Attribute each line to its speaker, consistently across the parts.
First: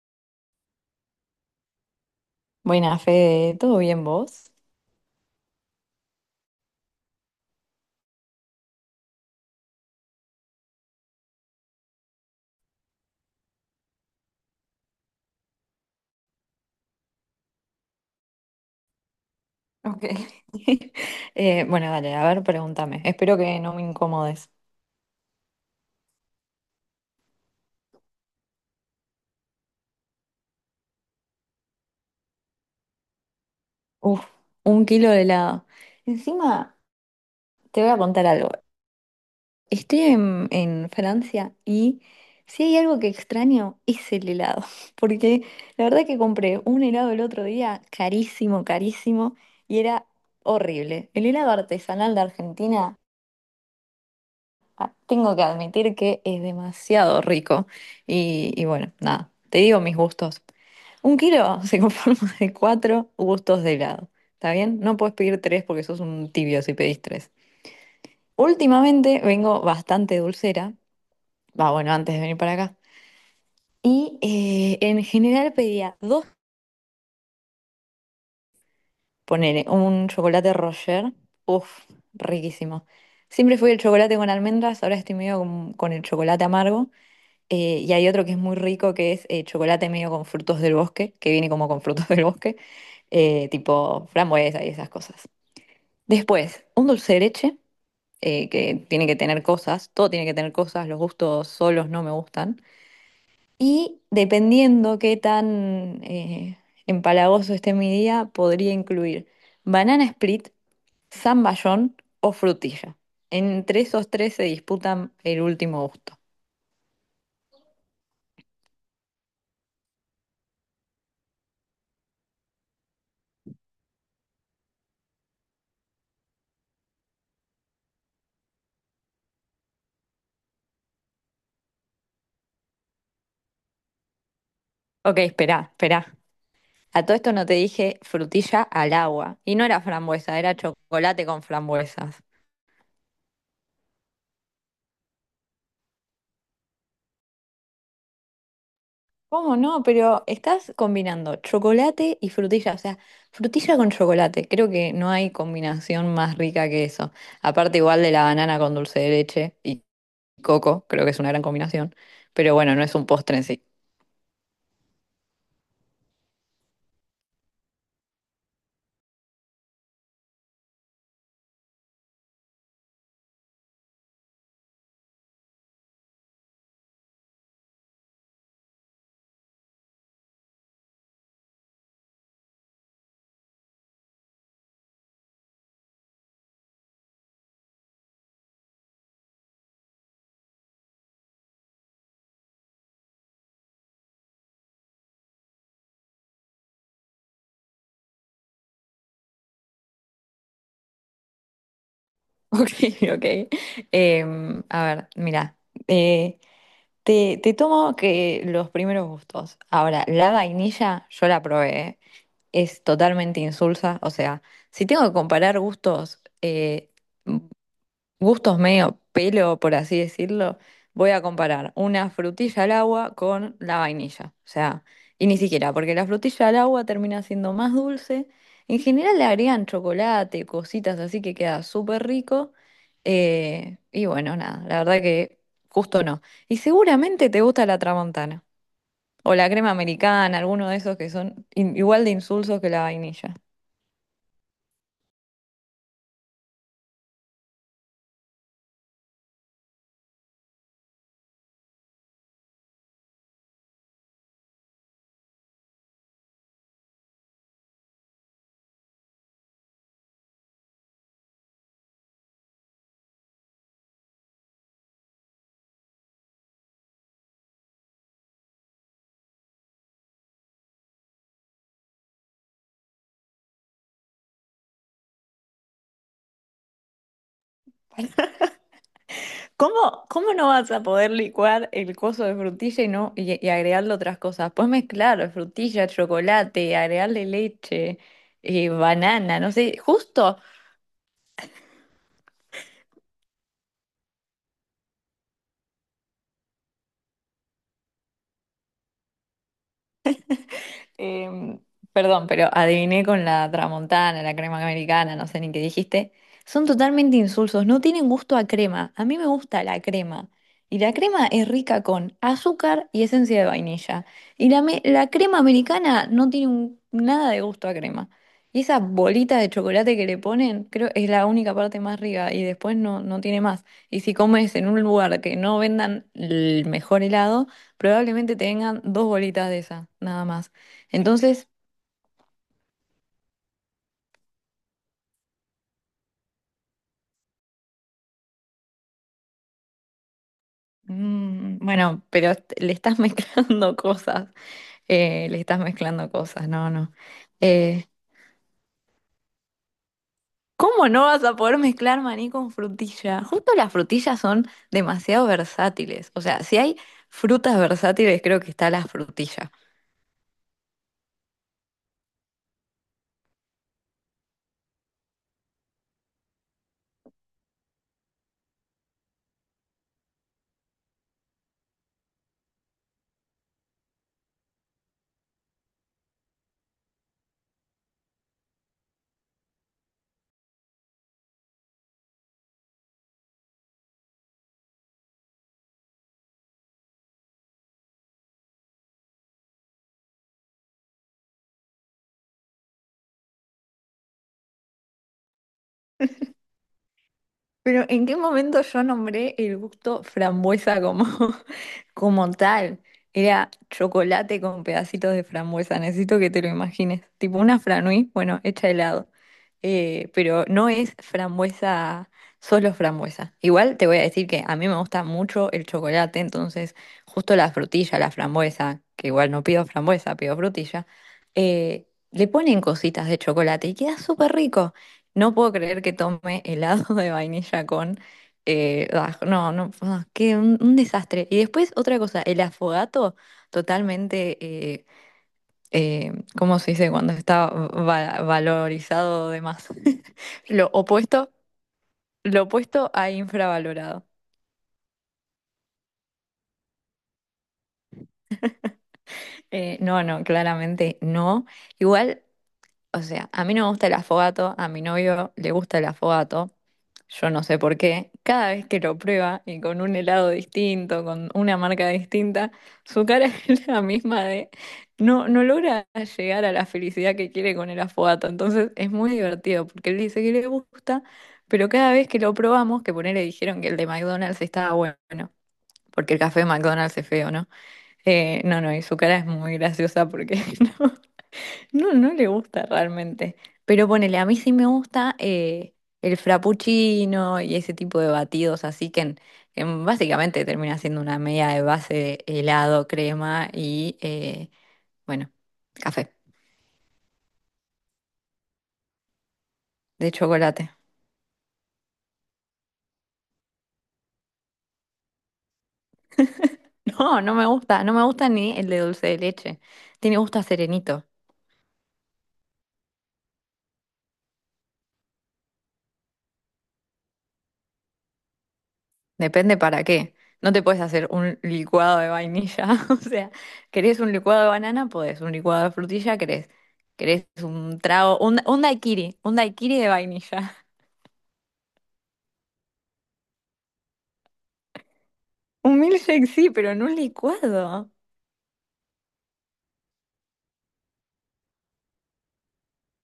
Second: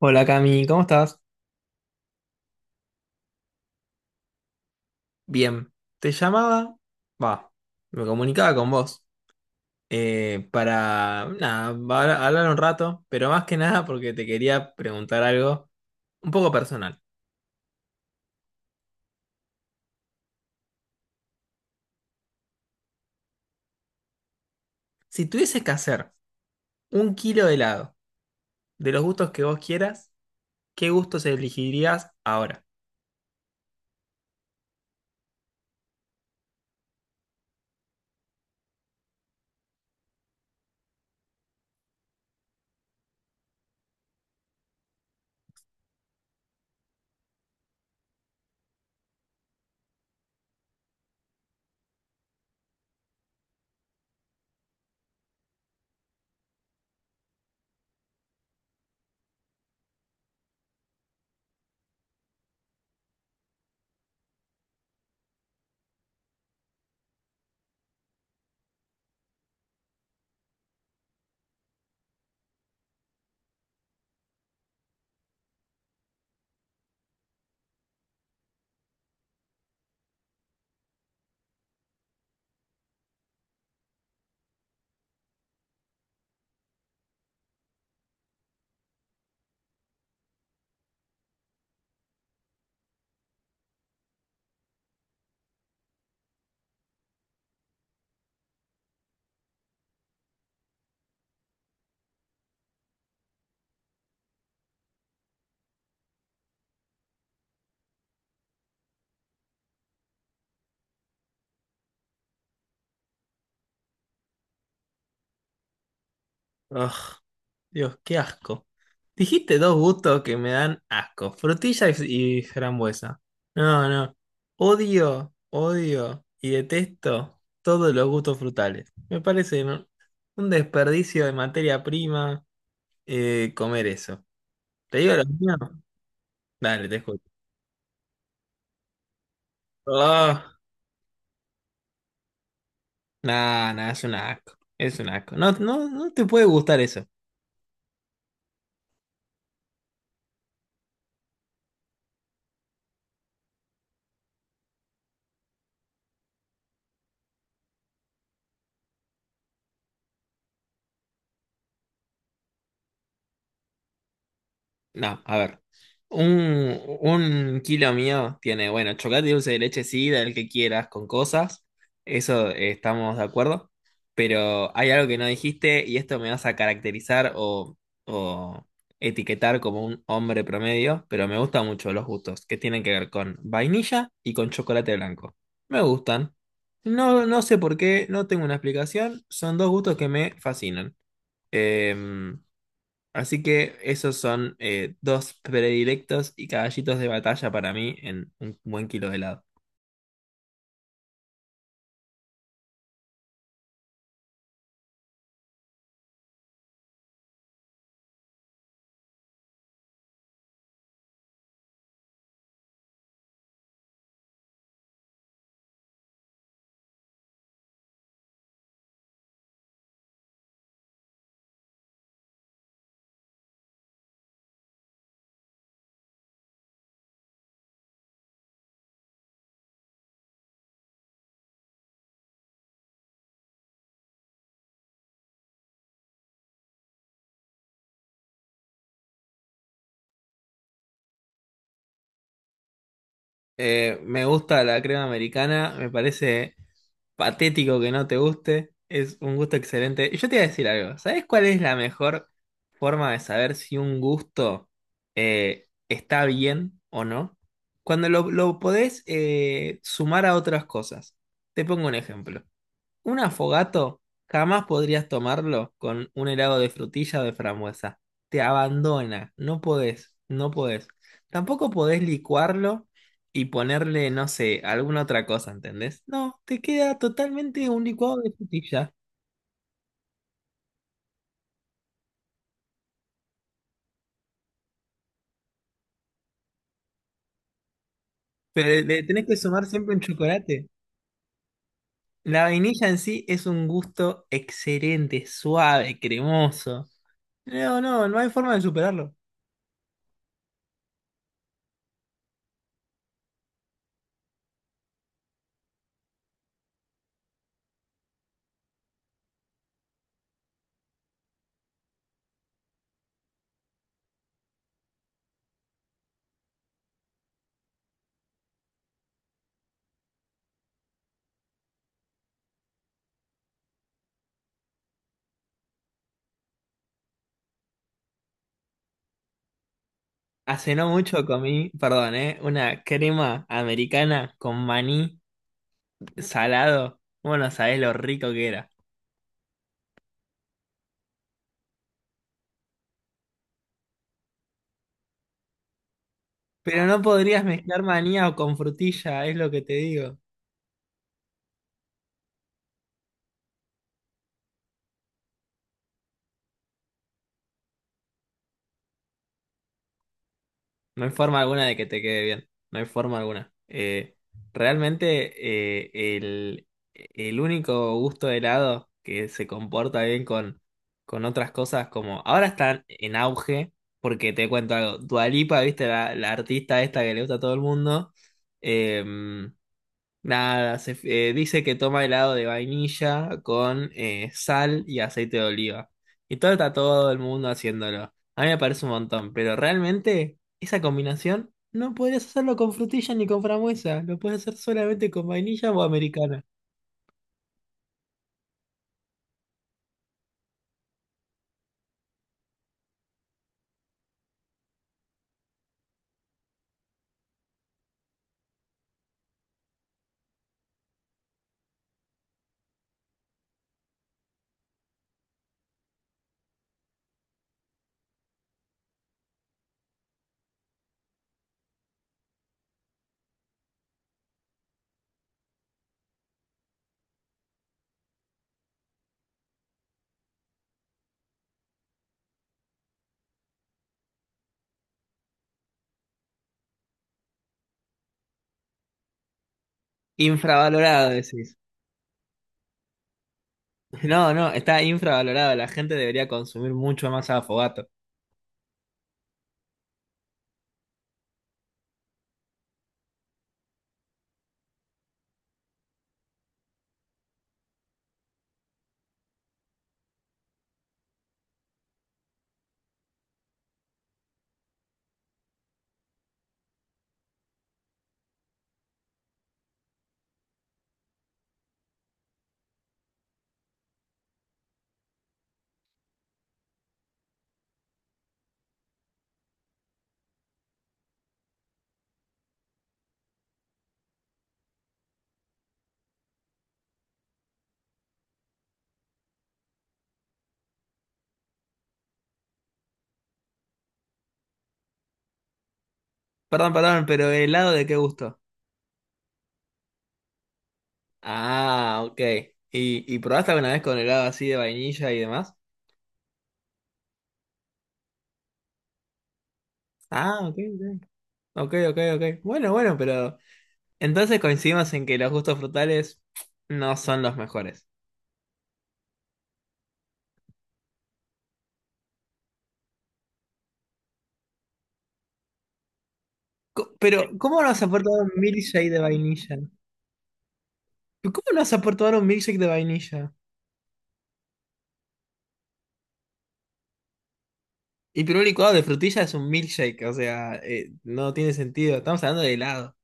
Speaker 1: Hola Cami, ¿cómo estás?
Speaker 2: Buenas, Fede, ¿todo bien vos?
Speaker 1: Bien, te llamaba, va, me comunicaba con vos para, nada, hablar un rato, pero más que nada porque te quería preguntar algo un poco personal.
Speaker 2: Ok. Bueno, dale, a ver, pregúntame. Espero que no me incomodes.
Speaker 1: Si tuvieses que hacer un kilo de helado de los gustos que vos quieras, ¿qué gustos elegirías ahora?
Speaker 2: Uf, un kilo de helado. Encima, te voy a contar algo. Estoy en Francia y si hay algo que extraño es el helado. Porque la verdad que compré un helado el otro día, carísimo, carísimo, y era horrible. El helado artesanal de Argentina. Tengo que admitir que es demasiado rico. Y bueno, nada, te digo mis gustos. Un kilo se conforma de cuatro gustos de helado. ¿Está bien? No puedes pedir tres porque sos un tibio si pedís tres. Últimamente vengo bastante dulcera. Va, bueno, antes de venir para acá. Y en general pedía dos. Ponele un chocolate Roger. Uf, riquísimo. Siempre fui el chocolate con almendras, ahora estoy medio con el chocolate amargo. Y hay otro que es muy rico, que es chocolate medio con frutos del bosque, que viene como con frutos del bosque, tipo frambuesa y esas cosas. Después, un dulce de leche, que tiene que tener cosas, todo tiene que tener cosas, los gustos solos no me gustan. Y dependiendo qué tan empalagoso esté mi día, podría incluir banana split, zamballón o frutilla. Entre esos tres se disputan el último gusto.
Speaker 1: Ugh. Dios, qué asco. Dijiste dos gustos que me dan asco, frutilla y, frambuesa. No, no. Odio, odio y detesto todos los gustos frutales. Me parece un desperdicio de materia prima, comer eso. ¿Te digo
Speaker 2: Ok,
Speaker 1: lo mío?
Speaker 2: espera, espera.
Speaker 1: Dale, te
Speaker 2: A todo
Speaker 1: escucho.
Speaker 2: esto no te dije frutilla al agua. Y no era frambuesa,
Speaker 1: Oh,
Speaker 2: era chocolate con frambuesas.
Speaker 1: no, no, es un asco. Es un asco. No, no, no te puede gustar eso.
Speaker 2: ¿Cómo no? Pero estás combinando chocolate y frutilla. O sea, frutilla con chocolate. Creo que no hay combinación más rica que eso. Aparte igual de la banana con dulce de leche y coco, creo que es una gran combinación. Pero bueno, no es un postre en sí.
Speaker 1: No, a ver. Un kilo mío tiene, bueno, chocolate y dulce de leche, sí, del que quieras, con cosas. Eso, estamos de acuerdo. Pero hay algo que no dijiste y esto me vas a caracterizar o etiquetar como un hombre promedio, pero me gustan mucho los gustos que tienen que ver con vainilla y con chocolate blanco. Me gustan. No, no sé por qué, no tengo una explicación. Son dos gustos que me fascinan. Em, así que esos son, dos predilectos y caballitos de batalla para mí en un buen kilo de helado.
Speaker 2: Ok, ok. Em, a ver, mira. Eh, te tomo que los primeros gustos. Ahora, la vainilla yo la probé, ¿eh? Es totalmente insulsa. O sea, si tengo que comparar gustos, gustos medio pelo, por así decirlo, voy a comparar una frutilla al agua con la vainilla. O sea, y ni siquiera, porque la frutilla al agua termina siendo más dulce. En general le agregan chocolate, cositas así que queda súper rico. Y bueno, nada, la verdad que justo no. Y seguramente te gusta la tramontana. O la crema americana, alguno de esos que son igual de insulsos que la vainilla.
Speaker 1: Me gusta la crema americana, me parece patético que no te guste, es un gusto excelente. Y yo te iba a decir algo, ¿sabes cuál es la mejor forma de saber si un gusto, está bien o no? Cuando lo podés, sumar a otras cosas. Te pongo un ejemplo. Un afogato jamás podrías tomarlo con un helado de frutilla o de frambuesa. Te abandona, no podés, no podés. Tampoco podés licuarlo y ponerle, no sé, alguna otra cosa, ¿entendés? No, te queda totalmente un licuado de frutilla.
Speaker 2: ¿Cómo, cómo no vas a poder licuar el coso de frutilla y no y agregarle otras cosas? Puedes mezclar frutilla, chocolate, agregarle leche,
Speaker 1: Pero le tenés que
Speaker 2: banana, no
Speaker 1: sumar
Speaker 2: sé,
Speaker 1: siempre un
Speaker 2: justo.
Speaker 1: chocolate. La vainilla en sí es un gusto excelente, suave, cremoso. No, no, no hay forma de superarlo.
Speaker 2: Em, Perdón, pero adiviné con la tramontana, la crema americana, no sé ni qué dijiste. Son totalmente insulsos, no tienen gusto a crema. A mí me gusta la crema. Y la crema es rica con azúcar y esencia de vainilla. Y la crema americana no tiene nada de gusto a crema. Y esa bolita de chocolate que le ponen, creo es la única parte más rica y después no, no tiene más. Y si comes en un lugar que no vendan el mejor helado, probablemente te vengan dos bolitas de esa, nada más.
Speaker 1: Hace no mucho
Speaker 2: Entonces,
Speaker 1: comí, perdón, ¿eh? Una crema americana con maní salado. Bueno, sabés lo rico que era.
Speaker 2: bueno, pero le estás mezclando cosas, le estás mezclando cosas, no,
Speaker 1: Pero
Speaker 2: no.
Speaker 1: no podrías mezclar
Speaker 2: Eh,
Speaker 1: maní o con frutilla, es lo que te digo.
Speaker 2: ¿Cómo no vas a poder mezclar maní con frutilla? Justo las frutillas son demasiado versátiles, o sea, si hay frutas versátiles, creo que está la frutilla.
Speaker 1: No hay forma alguna de que te quede bien. No hay forma alguna. Realmente, eh, el, el único gusto de helado que se comporta bien con otras cosas como... Ahora están en auge, porque te cuento algo. Dua Lipa, viste, la artista esta que le gusta a todo el mundo. em, Nada, dice que toma helado de vainilla con, sal y aceite de oliva. Y todo está todo el mundo haciéndolo. A mí me parece un montón, pero realmente esa combinación no podrías hacerlo con frutilla ni con frambuesa. Lo puedes hacer solamente con vainilla o americana.
Speaker 2: Pero ¿en qué momento yo nombré el gusto frambuesa como, como tal? Era chocolate con pedacitos de frambuesa, necesito que te lo imagines. Tipo una franui, bueno, hecha de helado. Pero no es frambuesa, solo frambuesa. Igual te voy a decir que a mí me gusta mucho el chocolate, entonces justo la frutilla, la frambuesa, que igual no pido frambuesa, pido frutilla, le ponen cositas de chocolate y queda súper rico. No puedo creer que tome helado de vainilla con... no, no, ah, qué un desastre. Y después otra cosa, el afogato totalmente, eh, eh, ¿cómo se dice? Cuando está valorizado de más. Lo
Speaker 1: Infravalorado,
Speaker 2: opuesto,
Speaker 1: decís.
Speaker 2: lo opuesto a infravalorado.
Speaker 1: No, no, está infravalorado. La gente debería consumir mucho más afogato.
Speaker 2: No, no, claramente no. Igual, o sea, a mí no me gusta el afogato, a mi novio le gusta el afogato, yo no sé por qué. Cada vez que lo prueba y con un helado distinto, con una marca distinta, su cara es la misma de no, no logra llegar a la felicidad que quiere con el afogato. Entonces es muy divertido porque él dice que le gusta, pero cada vez que lo probamos, que por él le dijeron que el de McDonald's estaba bueno, porque el café de McDonald's es feo, ¿no? No, no, y su cara es muy graciosa porque no. No, no le gusta realmente. Pero ponele, a mí sí me gusta el frappuccino y ese tipo de batidos, así que en básicamente termina siendo una media de base de helado, crema y, bueno, café
Speaker 1: Perdón, perdón, pero ¿el helado de qué gusto?
Speaker 2: de chocolate.
Speaker 1: Ah, ok. Y probaste alguna vez con helado así de vainilla y demás?
Speaker 2: No, no me gusta, no me gusta ni el de dulce de leche. Tiene gusto
Speaker 1: Ah,
Speaker 2: a
Speaker 1: ok, ok.
Speaker 2: serenito.
Speaker 1: Ok, ok, ok. Bueno, bueno, pero entonces coincidimos en que los gustos frutales no son los mejores.
Speaker 2: Depende para qué. No te puedes hacer un licuado de vainilla. O sea, ¿querés un licuado de banana? Podés. Un licuado de frutilla, querés.
Speaker 1: Pero,
Speaker 2: ¿Querés
Speaker 1: ¿cómo nos
Speaker 2: un
Speaker 1: has
Speaker 2: trago?
Speaker 1: aportado un
Speaker 2: Un
Speaker 1: milkshake de
Speaker 2: daiquiri. Un
Speaker 1: vainilla?
Speaker 2: daiquiri de vainilla.
Speaker 1: ¿Pero ¿cómo nos has aportado un milkshake de vainilla?
Speaker 2: Un milkshake sí, pero en un licuado.
Speaker 1: Y pero un licuado de frutilla es un milkshake, o sea, no tiene sentido. Estamos hablando de helado.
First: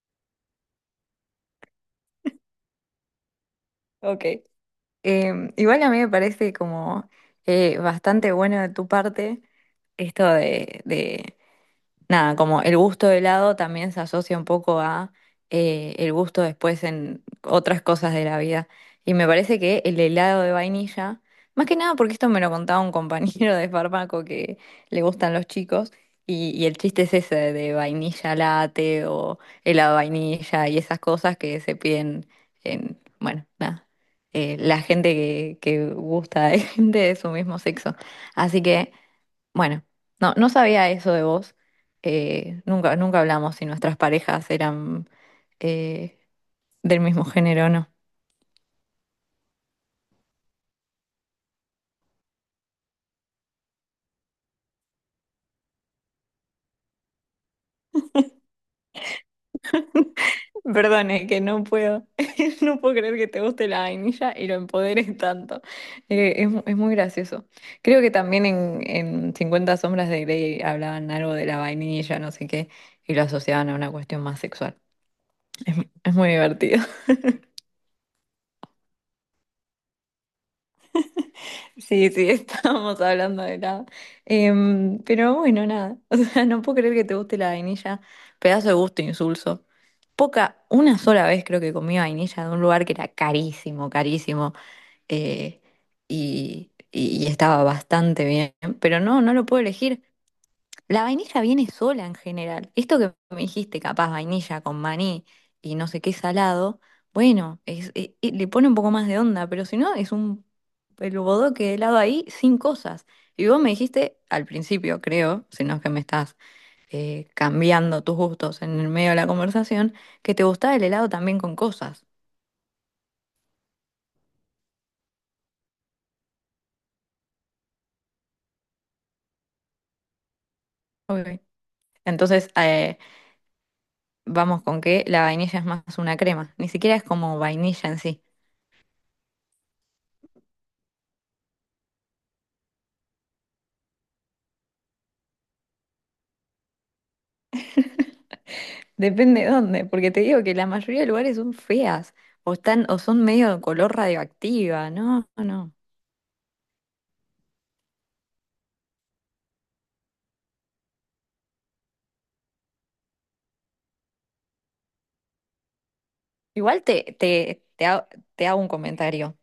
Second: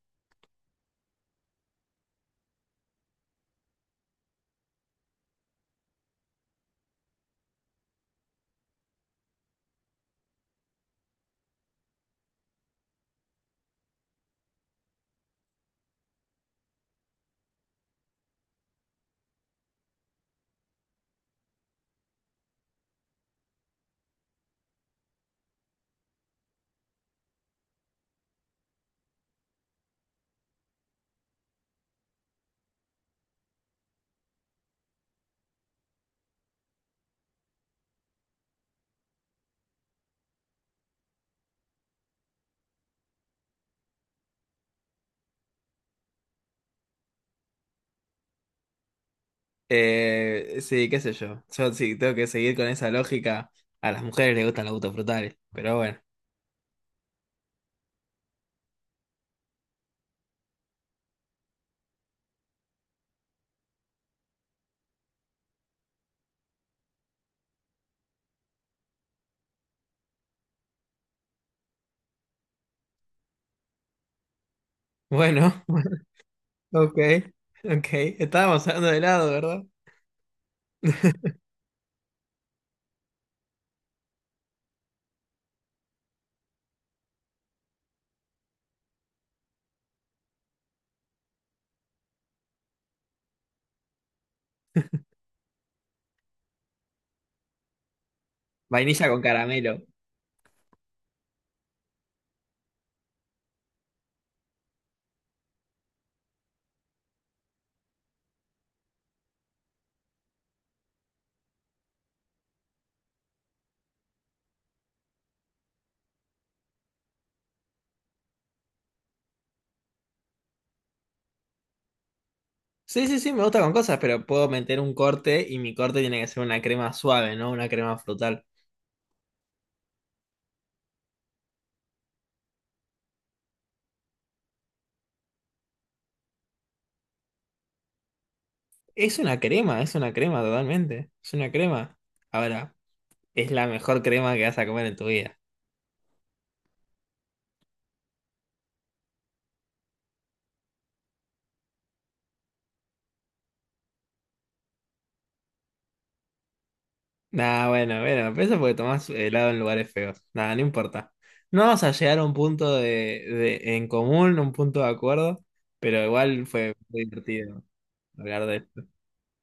Speaker 2: Ok. Igual a mí me parece como bastante bueno de tu parte esto de nada, como el gusto de helado también se asocia un poco a el gusto después en otras cosas de la vida. Y me parece que el helado de vainilla, más que nada porque esto me lo contaba un compañero de fármaco que le gustan los chicos, y el chiste es ese de vainilla latte o helado de vainilla y esas cosas que se piden en, bueno, nada, la gente que gusta de gente de su mismo sexo. Así que... Bueno, no, no sabía eso de vos. Nunca, nunca hablamos si nuestras parejas eran eh, del mismo género o no.
Speaker 1: Sí, qué sé yo. Yo sí tengo que seguir con esa lógica. A las mujeres les gustan los gustos frutales, pero bueno.
Speaker 2: Perdón, es que no puedo, no puedo creer que te guste la vainilla y lo empoderes tanto. Es muy gracioso. Creo que también en 50 sombras de Grey hablaban algo de la vainilla, no sé qué, y lo asociaban a una cuestión más sexual.
Speaker 1: Bueno,
Speaker 2: Es, es muy divertido.
Speaker 1: ok, ok. Estábamos hablando de helado, ¿verdad?
Speaker 2: Sí, sí, estábamos hablando de helado. Em, pero bueno, nada. O sea, no puedo creer que te guste la vainilla. Pedazo de gusto insulso. Poca, una sola vez creo que comí vainilla de un lugar que era carísimo, carísimo. eh, y, y estaba bastante bien. Pero
Speaker 1: Vainilla
Speaker 2: no,
Speaker 1: con
Speaker 2: no lo puedo
Speaker 1: caramelo.
Speaker 2: elegir. La vainilla viene sola en general. Esto que me dijiste, capaz vainilla con maní y no sé qué salado, bueno, le pone un poco más de onda, pero si no, es un el bodoque de helado ahí sin cosas. Y vos me dijiste al principio, creo, si no es que me estás cambiando tus gustos en el medio de la conversación, que te gustaba el helado también con cosas.
Speaker 1: Sí, sí, sí, me gusta con cosas, pero puedo meter un corte y mi corte tiene que ser una crema suave, no una crema frutal.
Speaker 2: Ok. Entonces, vamos con que la vainilla es más una crema, ni siquiera es como vainilla en sí.
Speaker 1: Es una crema totalmente. Es una crema. Ahora, es la mejor crema que vas a comer en tu vida.
Speaker 2: Depende de dónde, porque te digo que la mayoría de lugares son feas o están o son medio de color radioactiva, no, no, no.
Speaker 1: Nah, bueno, bueno, pero eso porque tomás helado en lugares feos. Nada, no importa. No vamos a llegar a un punto de, en común, un punto de acuerdo, pero igual fue
Speaker 2: Igual
Speaker 1: muy divertido hablar
Speaker 2: te
Speaker 1: de
Speaker 2: hago un
Speaker 1: esto.
Speaker 2: comentario.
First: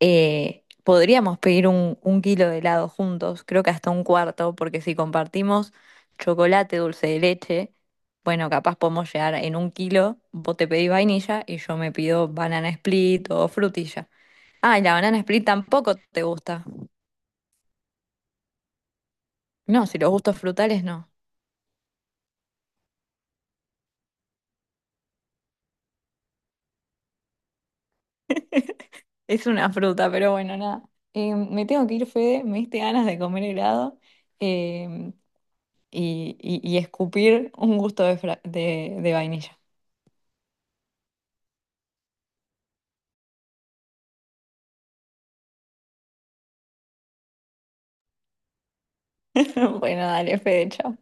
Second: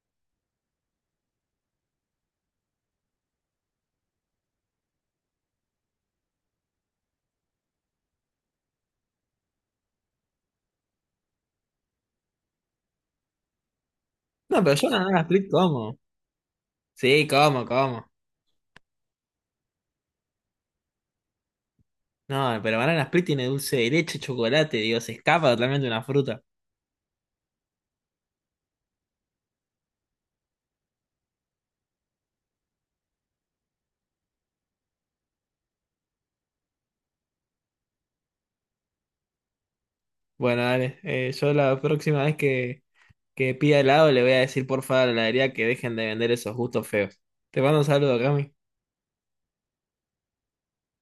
Speaker 2: Podríamos pedir un kilo de helado juntos, creo que hasta un cuarto, porque si compartimos chocolate, dulce de leche, bueno, capaz podemos llegar en un kilo, vos te pedís vainilla y yo me pido banana split o frutilla.
Speaker 1: No, pero
Speaker 2: Ah, y
Speaker 1: yo
Speaker 2: la banana
Speaker 1: nada,
Speaker 2: split
Speaker 1: split
Speaker 2: tampoco
Speaker 1: como.
Speaker 2: te gusta.
Speaker 1: Sí, como, como.
Speaker 2: No, si los gustos frutales no.
Speaker 1: No, pero banana split tiene dulce de leche, chocolate, digo, se escapa totalmente una fruta.
Speaker 2: Es una fruta, pero bueno, nada. Me tengo que ir, Fede. Me diste ganas de comer helado eh, y escupir un gusto de, de vainilla.
Speaker 1: Bueno, dale, yo la próxima vez que pida helado le voy a decir por favor a la heladería que dejen de vender esos gustos feos. Te mando un saludo, Cami.
Speaker 2: Bueno, dale, Fede, chao.